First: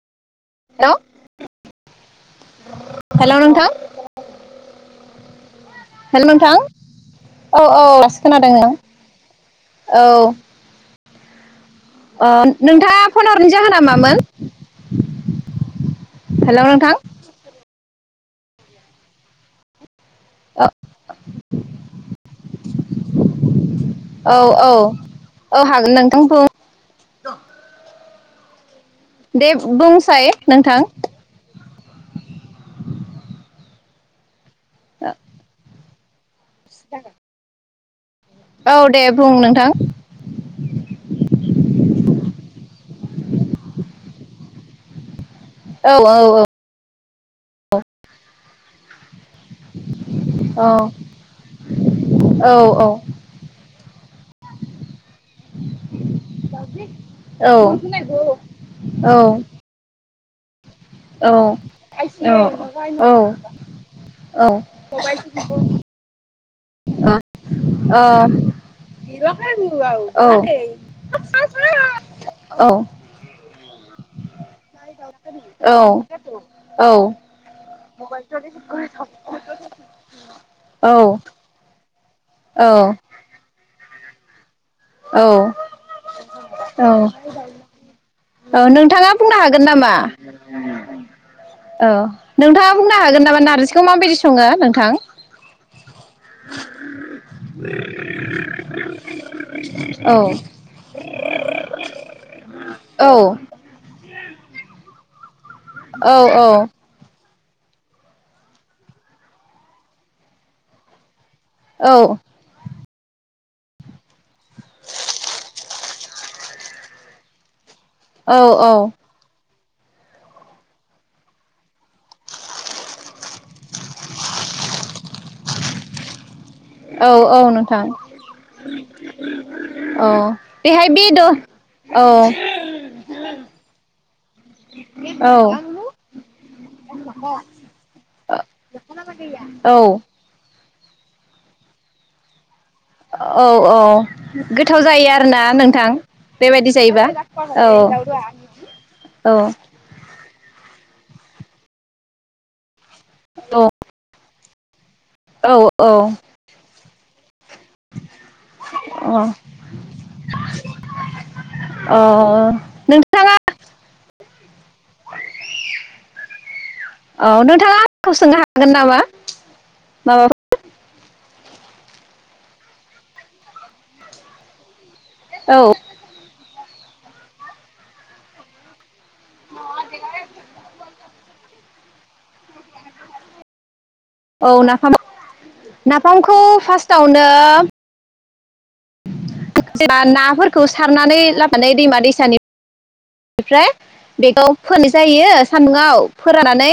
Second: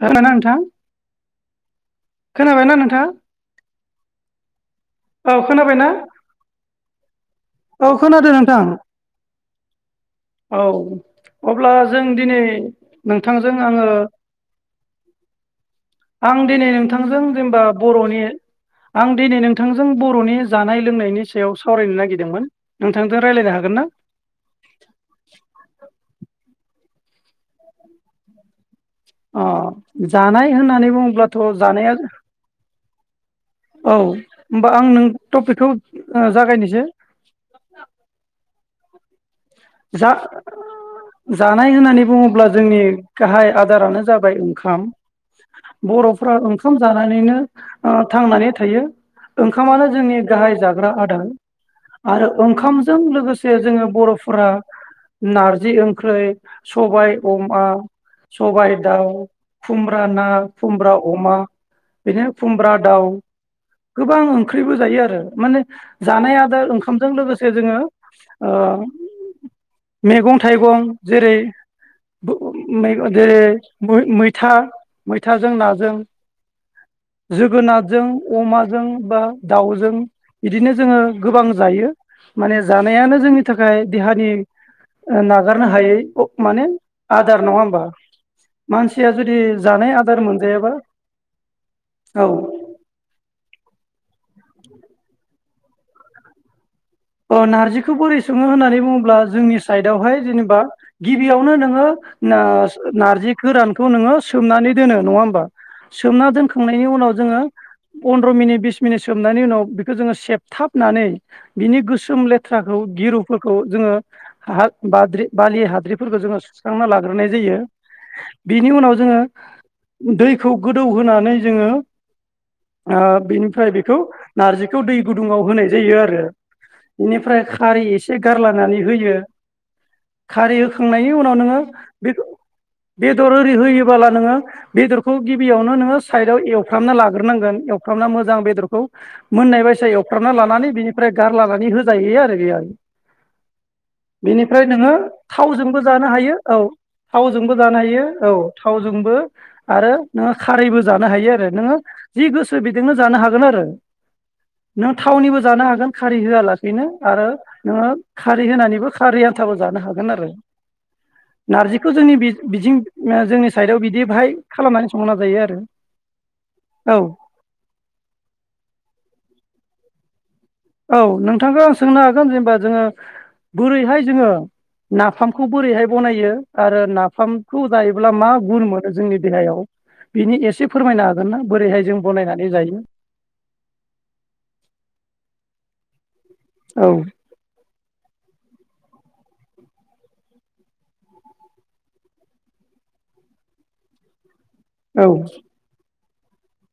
[unintelligible] नोंथां हेल' खोनाबायना नोंथां? हेल' नोंथां औ खोनाबाय ना? हेल' नोंथां औ औ दासो खोनादों नोंथां औ औ अब्ला जों ओ दिनै नोंथाङा फन हरनि नोंथांजों जाहोना आङो मामोन आं हेल' दिनै नोंथां नोंथांजों जेनेबा बर'नि आं दिनै नोंथांजों बर'नि जानाय लोंनायनि सायाव सावरायनो नागिर औ औ औ हागोन नोंथां बुं [unintelligible] अ दे बुंसाय जानाय नोंथां होननानै बुङोब्लाथ' जानाया औ होमबा आं नों टपिकखौ ओ जागायनोसै? औ दे बुं नों जा-जानाय होननानै बुङोब्ला जोंनि गाहाइ आदारानो जाबाय ओंखाम। औ औ बर'फ्रा औ ओंखाम जा नानैनो ओ थांनानै थायो ओंखामानो जोंनि गाहाय औ जाग्रा आदार आरो औ ओंखामजों लोगोसे जोङो बर' फ्रा नारजि ओं ख्रै ‌‌‍‌‍सबाय औ अमा औ सबाय दाउ खुमब्रा ना खुमब्रा अमा बिदिनो खुमब्रा दाउ औ गोबां ओंख्रिबो जायो आरो माने जानाया दा ओंखामजों लोगोसे जोङो ओ मेगं थाइगं जेरै [unintelligible] मैथा मैथाजों नाजों, जोगोनारजों अमाजों बा दाउजों इदिनो जोङो गोबां जायो। यो। माने जानायानो जोंनि था खाय देहानि ओ औ नागारनो हायै अ माने औ आदार नङा होमबा औ मानसिया नोंथाङा जुदि बुंनो हागोन जानाय नामा आदार मोनजायाबा औ नोंथाङा बुंनो हागोन नामा नारजिखौ माबायदि सङो नों थां अ नारजिखौ बोरै सङो होननानै बुङोब्ला जोंनि स औ साइदावहाय जेनेबा गिबियावनो नोङो नास औ नारजि गोरानखौ नों नोङो सोमनानै दोनो नङा होमबा। औ सोमना औ दोनखांनायनि उनाव जोङो फन्द्र मिनिट बिस मिनिट सोमनायनि उनाव बेखौ जोङो सेबथाबनानै बिनि औ गोस लेथ्राखौ गिरुफोरखौ जोङो हाद बाद्रि बालि हाद्रिब फोरखौ जोङो सुस्रांना लाग्रोनाय जायो। बिनि औ उनाव जोङो दैखौ गोदौ होनानै जोङो ओ बेनिफ्राय बेखौ नारजिखौ दै गुदुङाव होनाय जायो आरो। औ औ बेनिफ्राय नोंथां खारै एसे गारलायनानै होयो औ खारै बेहाय होखांनायनि बेदर उनाव नोङो औ बे बेदर ओरि होयोबोला नोङो बेदरखौ औ गिबियावनो नोङो साइदआव एवफ्रामना लाग्रोनांगोन एवफ्रामना मोजां बेदरखौ मोननाय औ बायसा एवफ्रामना लानानै बिनि ओमफ्राय गारलानानै हो जायो आरो बे आरो औ औ गोथाव नोङो जायो आरोना थावजोंबो नोंथां जानो हायो औ बेबायदि जायोबा थावजोंबो औ जानो हायो औ थावजोंबो औ आरो नोङो खारैबो जानो हायो आरो नोङो जि गोसो बि बेजोंनो जानो हागोन औ आरो नों थावनिबो औ जानो हागोन खारै औ होआलासि बेनो आरो नोङो खारै होनानैबो खारै आन्थाबो जानो हागोन आरो नारजिखौ औ जोंनि बिजों नोंथाङा जोंनि साइडआव बिदि बाहाय खालामनानै संना जायो आरो औ नोंथाङा आंखौ सोंनो हागोन नामा? औ औ नोंथांखौ आं सोंनो हागोन जेनेबा जोङो बोरैहाय जोङो नाफामखौ बोरैहाय औ बनायो आरो नाफामखौ जायोब्ला मा गुन मोनो जोंनि देहायाव बिनि एसे फोरमायनो हागोन ना बोरैहाय जों बनायनानै जायो? औ नाफामा ना खौ औ फार्स्टावनो जब नाफोरखौ सारनानै लाबोनानै दैमा दैसानि बेनिफ्राय बेखौ फोरानाय औ जायो सान्दुंङआव फोराननानै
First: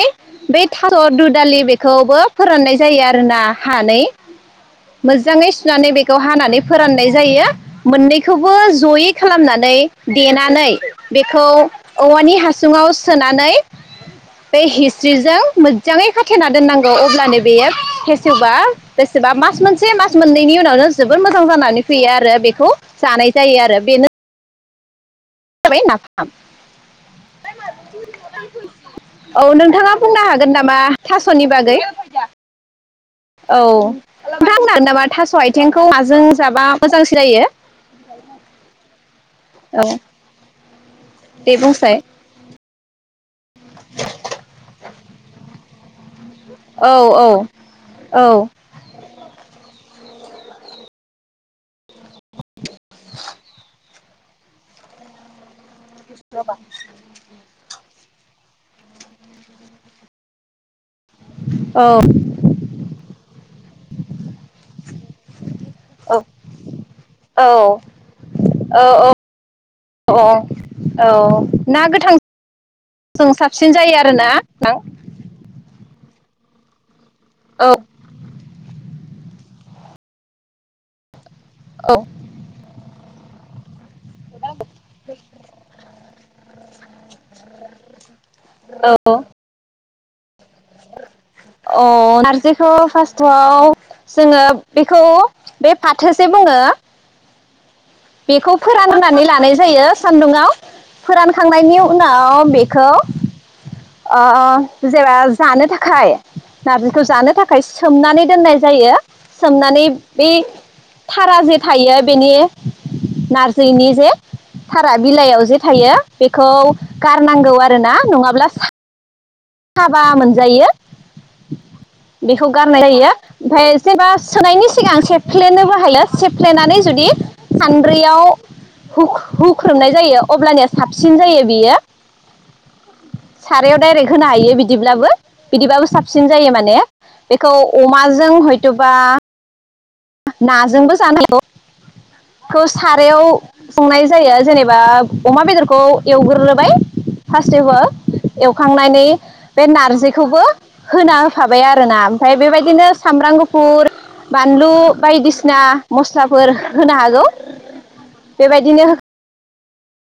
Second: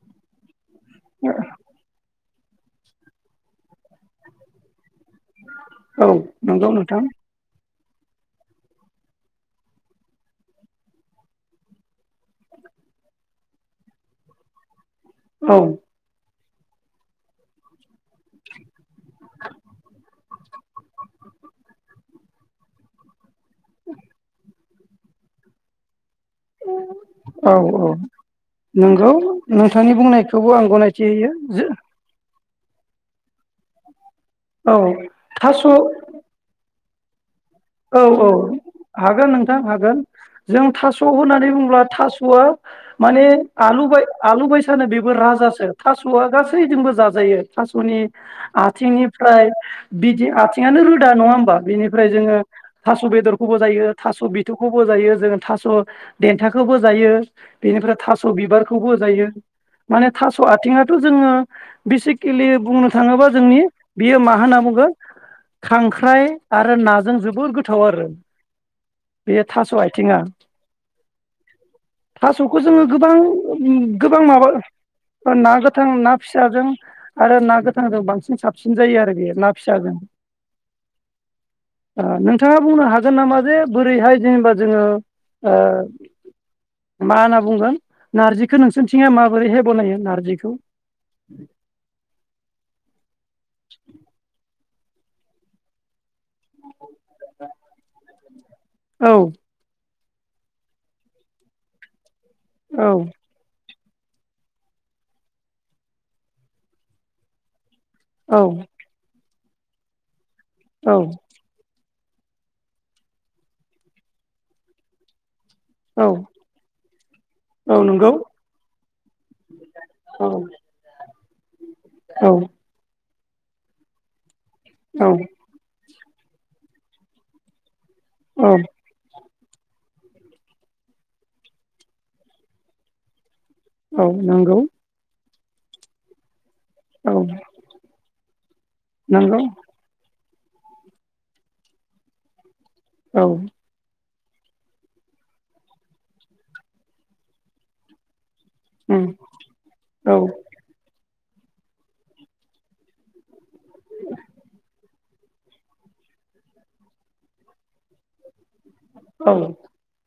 बे थालर दुदालि बेखौबो फोराननाय जायो आरो ना हानै मोजाङै सुनानै औ बेखौ हानानै नंगौ नोंथां फोराननाय जायो मोननैखौबो जयै खालामनानै देनानै बेखौ औवानि हासुङाव सोनानै बे हि स्रिजों औ मोजाङै खाथेना दोननांगौ अब्लानो बेयो फेसेवबा बेसेबा मास मोनसे मास मोननैनि उनावनो जोबोद मोजां जानानै फैयो आरो बेखौ जानाय जायो आरो बेनो [inaudible] औ औ नंगौ औ नोंथाङा नोंथांनि बुंनो बुंनायखौबो हागोन आं नामा गनायथि होयो थास'नि बागै औ थाङा औ बुंनो नामा थास' आथिंखौ माजों जाबा मोजां सिनायो औ औ हागोन नोंथां औ हागोन जों थास' थ' होननानै दे बुब्ला बुंसाय थास'आ माने आलु बाय आलु बायसानो बेबो राजासो थास'आ गासैजोंबो औ औ जाजायो थास'नि औ आथिंनिफ्राय बिदि आथिङानो रोदा नङा होन बिनिफ्राय जोङो थास' बेदरखौबो जायो‌। दो थास' बिथौखौबो जायो जोङो थास' देन्थाखौबो जायो बेनिफ्राय थास थास' बिबारखौ जायो माने थास' आथिंआ जोङो औ बेसिकेलि बुंनो थाङोबा जोंनि बेयो मा होनना बुगोन खांख्राइ आरो नाजों जा औ जोबोर गोथाव आरो बे थास' आथथिङा औ औ ना गोथांजों थास'खौ जोङो गोबां साबसिन जायो गोबां आरोना नोंथां माबा ना गोथां ना फिसाजों आरो ना औ गोथांजों बांसिन साबसिन जायो आरो बे ना फिसाजों औ ओ नोंथाङा बुंनो हागोन नामा जे बोरैहाय जेनेबा जोङो ओ मा होनना बुंगोन नारजिखौ नोंसोरनिथिंया माबोरैहाय बनायो। नारजिखौ अह नारजिखौ फार्स्टआव जोङो बेखौ बे फाथोसे बुङो [unintelligible] बेखौ औ फोरानग्रोनानै लानाय जायो। सान्दुङाव फोरानखांनायनि उना आ बेखो औ ओ जेबा जानो थाखाय नारजिखौ जानो थाखायस सोमनानै औ दोननाय जायो। सोमनानै बे औ थारा जे थायो बेनि नारजिनि जे थारा बिलाइयाव जे थायो औ बेखौ गारनांगौ औ आरोना नंगौ नङाब्ला सा हाबा औ मोनजायो औ बेखौ गारनाय जायो। ओमफाय सैबास सोनायनि सिगां औ सेफ्लेनो हायो। सेफ्लेनानै जुदि सान औ [unintelligible] हुख हुख्रोमनाय जायो अब्लानिया साबसिन जायो बियो सारायाव दा औ होनो हायो नंगौ बिदिब्लाबो। बिदिबाबो साबसिन जायो माने औ बेखौ अमाजों हयथबा नंगौ नाजोंबो जानो हागौ। खौ सारायाव औ संनाय जायो जेनेबा अमा बेदरखौ एवग्रो बाय फार्स्टेबार एवखांनानै उम बे औ नारजिखौबो होना होखाबाय आर ना ओमफाय बेबायदिनो सामब्राम गुफ फुर बानलु बायदिसिना मस्लाफोर होनो हागौ। बेबायदिनो औ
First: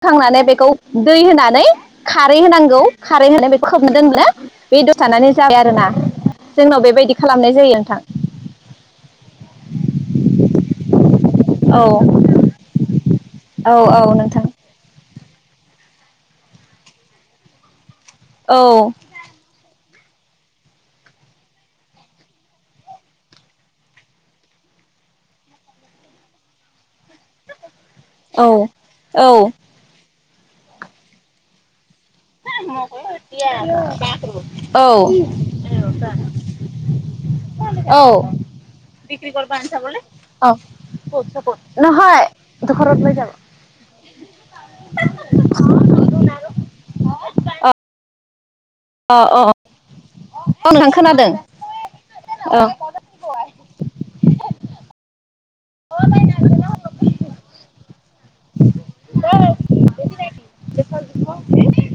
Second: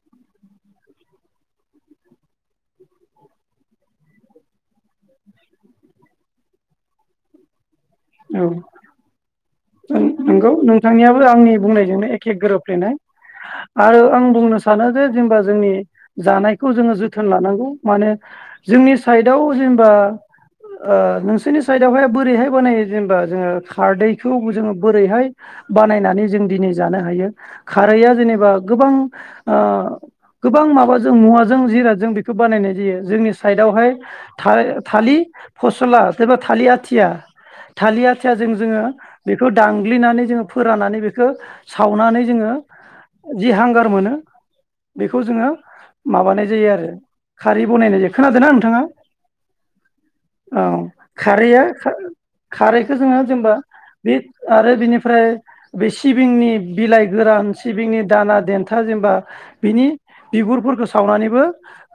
होखांनानै बेखौ दै होनानै खारै होनांगौ खारै होनानै बेखौ खोबनो दोनो बे दसे थानानै जाबाय आरोना जोंनाव बेबायदि खालामनाय जायो नोंथां ओं नंगौ नोंथांनियाबो आंनि औ बुंनायजोंनो एखे गोरोबफ्लेनाय औ आरो आं नोंथां बुंनो सा सानो जे जेनेबा जोंनि जानायखौ जोंङो जोथोन लानांगौ माने औ जोंनि साइडआव जेनेबा ओ नोंसोरनि साइदावहाय बोरैहाय बानायो जेनेबा जोङो खारदै खौ जोङो बोरैहाय बानायनानै जों दिनै जानो हायो खारैआ औ जेनेबा गोबां औ ओ गोबां माबाजों मुवाजों जिर जों बेखौ बानायनाय जायो जोंनि साइदआवहाय थाय थालिर औ फसला एबा थालिर आथिया थालिर औ आथियाजों जोङो बेखौ दांगग्लिनानै जोङो औ फोराननानै बेखो सावनानै नहय जोङो दख'राव लाय जाबा जि हांगार मोनो बेखौ जोङो माबानाय जायो आरो खारि अ बनायनाय जायो खोना दोना थाङा अ औ औ नोंथां खोनादों खारैआ खा औ खारैखो जोङो जेनबा [inaudible] आरो बिनिफ्राय बे सिबिंनि बिलाइ गोरान सिबिंनि ना देन्था जेनबा बिनि बिगुरफोरखो सावनानैबो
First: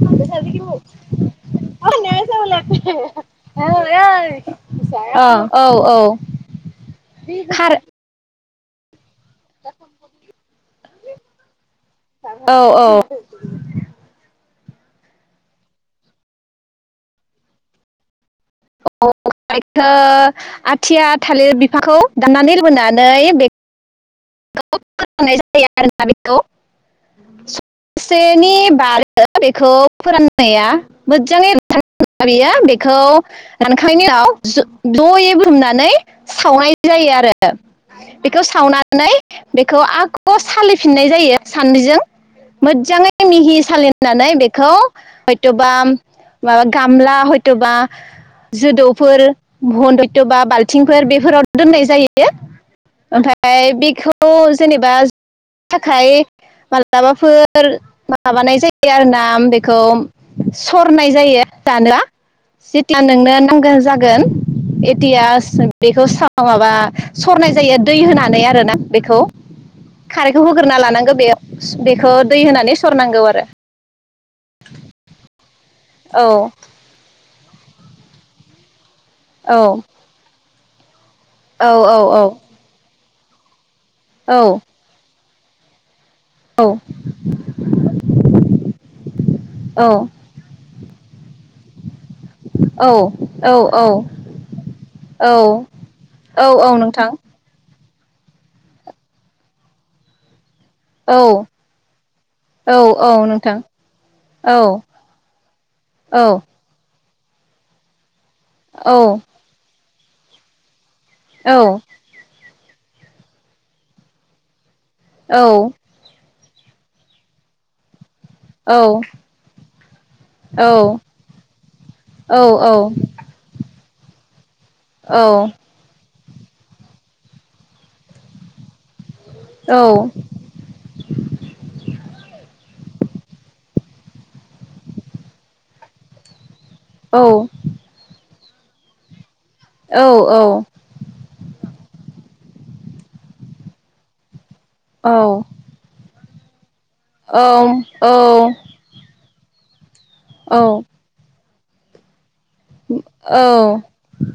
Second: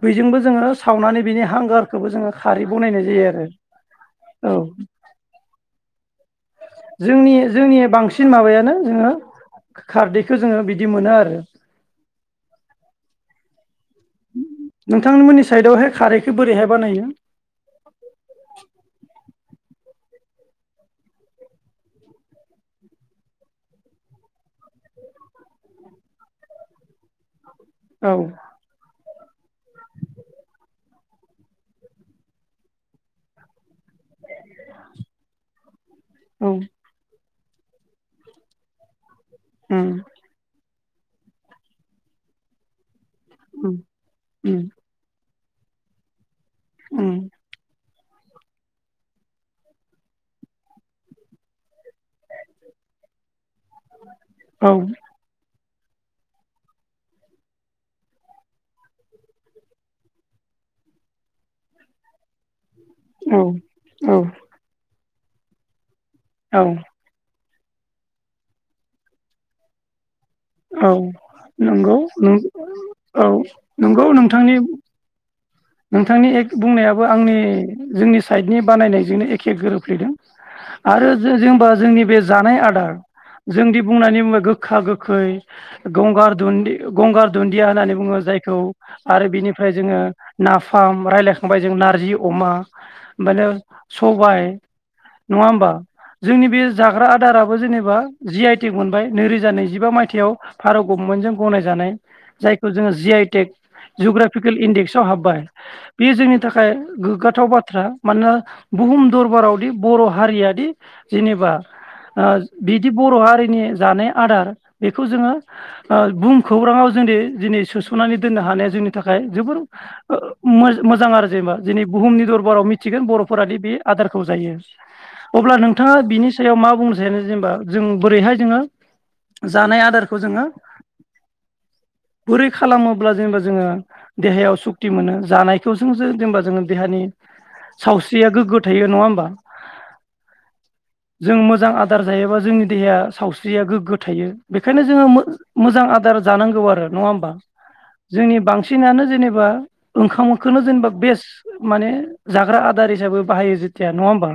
बैजोंबो जोङो सावनानै बिनि हांगारखोबो जोङो खारै बनायनाय जायो आरो औ औ औ औ [unintelligible] जोंनि खार जोंनि बांसिन माबायानो नोंङो खारदैखो जोङो बिदि मोनो आरो। औ औ नोंथांमोननि सायदावहाय खारैखौ बोरैहाय बानायो। औ। खो आथिया थालिर बिफाखौ दाननानै लाबोनानै बे [unintelligible] बेखौ औ सेनि बारो बेखौ फोराननाया मोजाङै बियो बेखौ रान आखायनि उनाव जयै बुथुमनानै औ सावनाय जायो आरो बेखौ सावनानै नानै बेखौ उम आख' सालि फिननाय जायो सानैजों मोजाङै मिहि उम सालिनानै बेखौ हयथबा माबा उम गामला हयथबा जोदौफोर मन्दइथ बा बाल्थिंफोर बेफोराव दोननाय जायो। ओमफ्राय बेखौ उम औ जेनेबा थाखाय मालाबाफोर माबानाय जायो आरोना बेखौ सरनाय जायो जानोबा। जेब्ला नोंनो औ नांगौ औ जागोन [unintelligible] बेखौ औ माबा सरनाय जायो दै होना नानै आरोना बेखौ खारैखौ होग्रोना औ लानांगौ बेयाव नंगौ बेखो नों दै होनानै सरनांगौ औ आरो। नंगौ नोंथांनि नोंथांनि औ एक बुंनायाबो आंनि जोंनि साइड नि बानायनाय बिजोंनो एखे गोरोबफ्लेदों आरो जेनेबा जोंनि बे जानाय आदार जोंदि बुंनानै बुंबाय गोखा गोखै गंगार दुनदि गंगार दुन्दिया होननानै बुङो जायखौ आरो बिनिफ्राय जोङो औ-औ-औ-औ-औ-औ-औ-औ-औ-औ नाफाम रायलायखांबाय जों नारजि अमा ओमबाने सबाय नङा होमबा जोंनि बे जाग्रा नोंथां आदाराबो जेनेबा जि आइटि मोनबाय नैरोजा नैजिबा मायथाइयाव। भारत गभनमेन्टजों गनायजानाय जायखौ जोङो औ-औ-औ जि आइ टेक नोंथां जिअग्राफिकेल इन्डेक्स हाबबाय बेयो जोंनि थाखाय गोग्गाथाव बाथ्रा मानोना बुहुम दरबारावदि बर हारियादि जेनेबा ओ बिदि बर हारिनि जानाय आदार बेखौ जोङो औ-औ-औ-औ-औ-औ-औ-औ-औ-औ-औ-औ-औ-औ-औ ओ बुं खौराङाव जोंनि दिनै सोसनानै दोननो हानाया जोंनि थाखाय जोबोर ओ ओ मोमोजां आरो जेनेबा बे आदारखौ जायो। अब्ला नोंथाङा बिनि सायाव मा बुंनो सा [unintelligible] जेनेबा जों बोरैहाय जोङो जानाय आदारखौ जोङो बोरै खालामोब्ला जेनेबा जोङो देहायाव सुक्ति मोनो जानायखौ जों जो जेनेबा जोङो देहानि सावस्रिया गोग्गो थायो नङा होमबा। जों मोजां आदार जायोबा जोंनि देहाया सावस्रिया गोग्गो थायो। बेखायनो जोङो मो मोजां आदार जानांगौ आरो नङा होमबा जोंनि बांसिनानो जेनेबा बा ओंखामखोनो जेनेबा बेस्ट माने जाग्रा आदार हिसाबै बाहायो जेथिया नङा होमबा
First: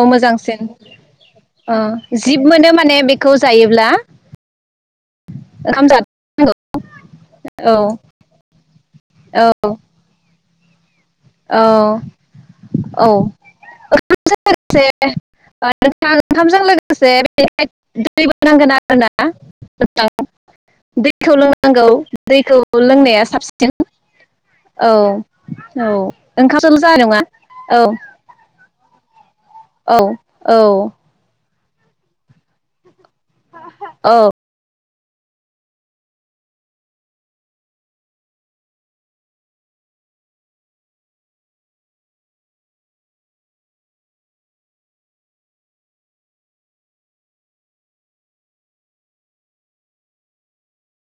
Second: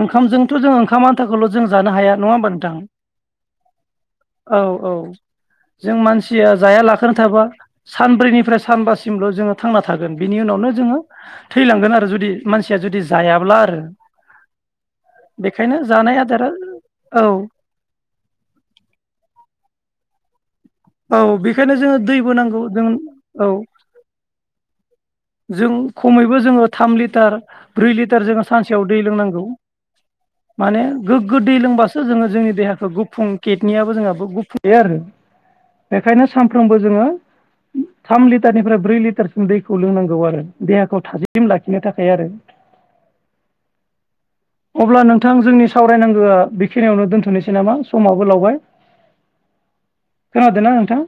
ओंखामजोंथ मोजांसिन जों ओंखाम आन्थाखौल जों ओ जानो हाया नङा जिब होमबा मोनो नोंथां माने बेखौ जायोब्ला औ औ ओंखाम जों जानांगौ मानसिया जाया लाखोनो थाबा सानब्रैनिफ्राय सानबासिमल थांना थागोन बि बिनि उनावनो जोङो औ थैलांगोन आरो जुदि मानसिया जुदि औ जायाब्ला आरो ओंखामजों लोगोसे ओ बेखायनो नोंथाङा जानाय आदारा ओंखामजों लोगोसे औ बेहाय दैबो नांगोन आरो ना? औ दैखौ बेखायनो लोंनांगौ जोङो दैबो दैखौ नांगौ जों लोंनाया औ साबसिन औ औ। बो जोङो ओंखामजोंल' थाम जानाय नङा लिटार औ ब्रै लिटार जोङो सानसेयाव दै लोंनांगौ औ । औ माने गोग्गो दै लोंबासो जोंङो जोंनि देहाखौ गु फुं केेटनियाबो औ जोंहाबो [unintelligible] आरो । बेखायनो सानफ्रोमबो जोङो थाम लिटारनिफ्राय ब्रै लिटारसिम दैखौ लोंनांगौ आरो देहाखौ थाजिम लाखिनो थाखाय आरो । अब्ला नोंथां जोंनि सावरायनांगोआ बेखिनियावनो दोन्थ'नोसै नामा? समाबो लावबाय। खोनादोना नोंथां?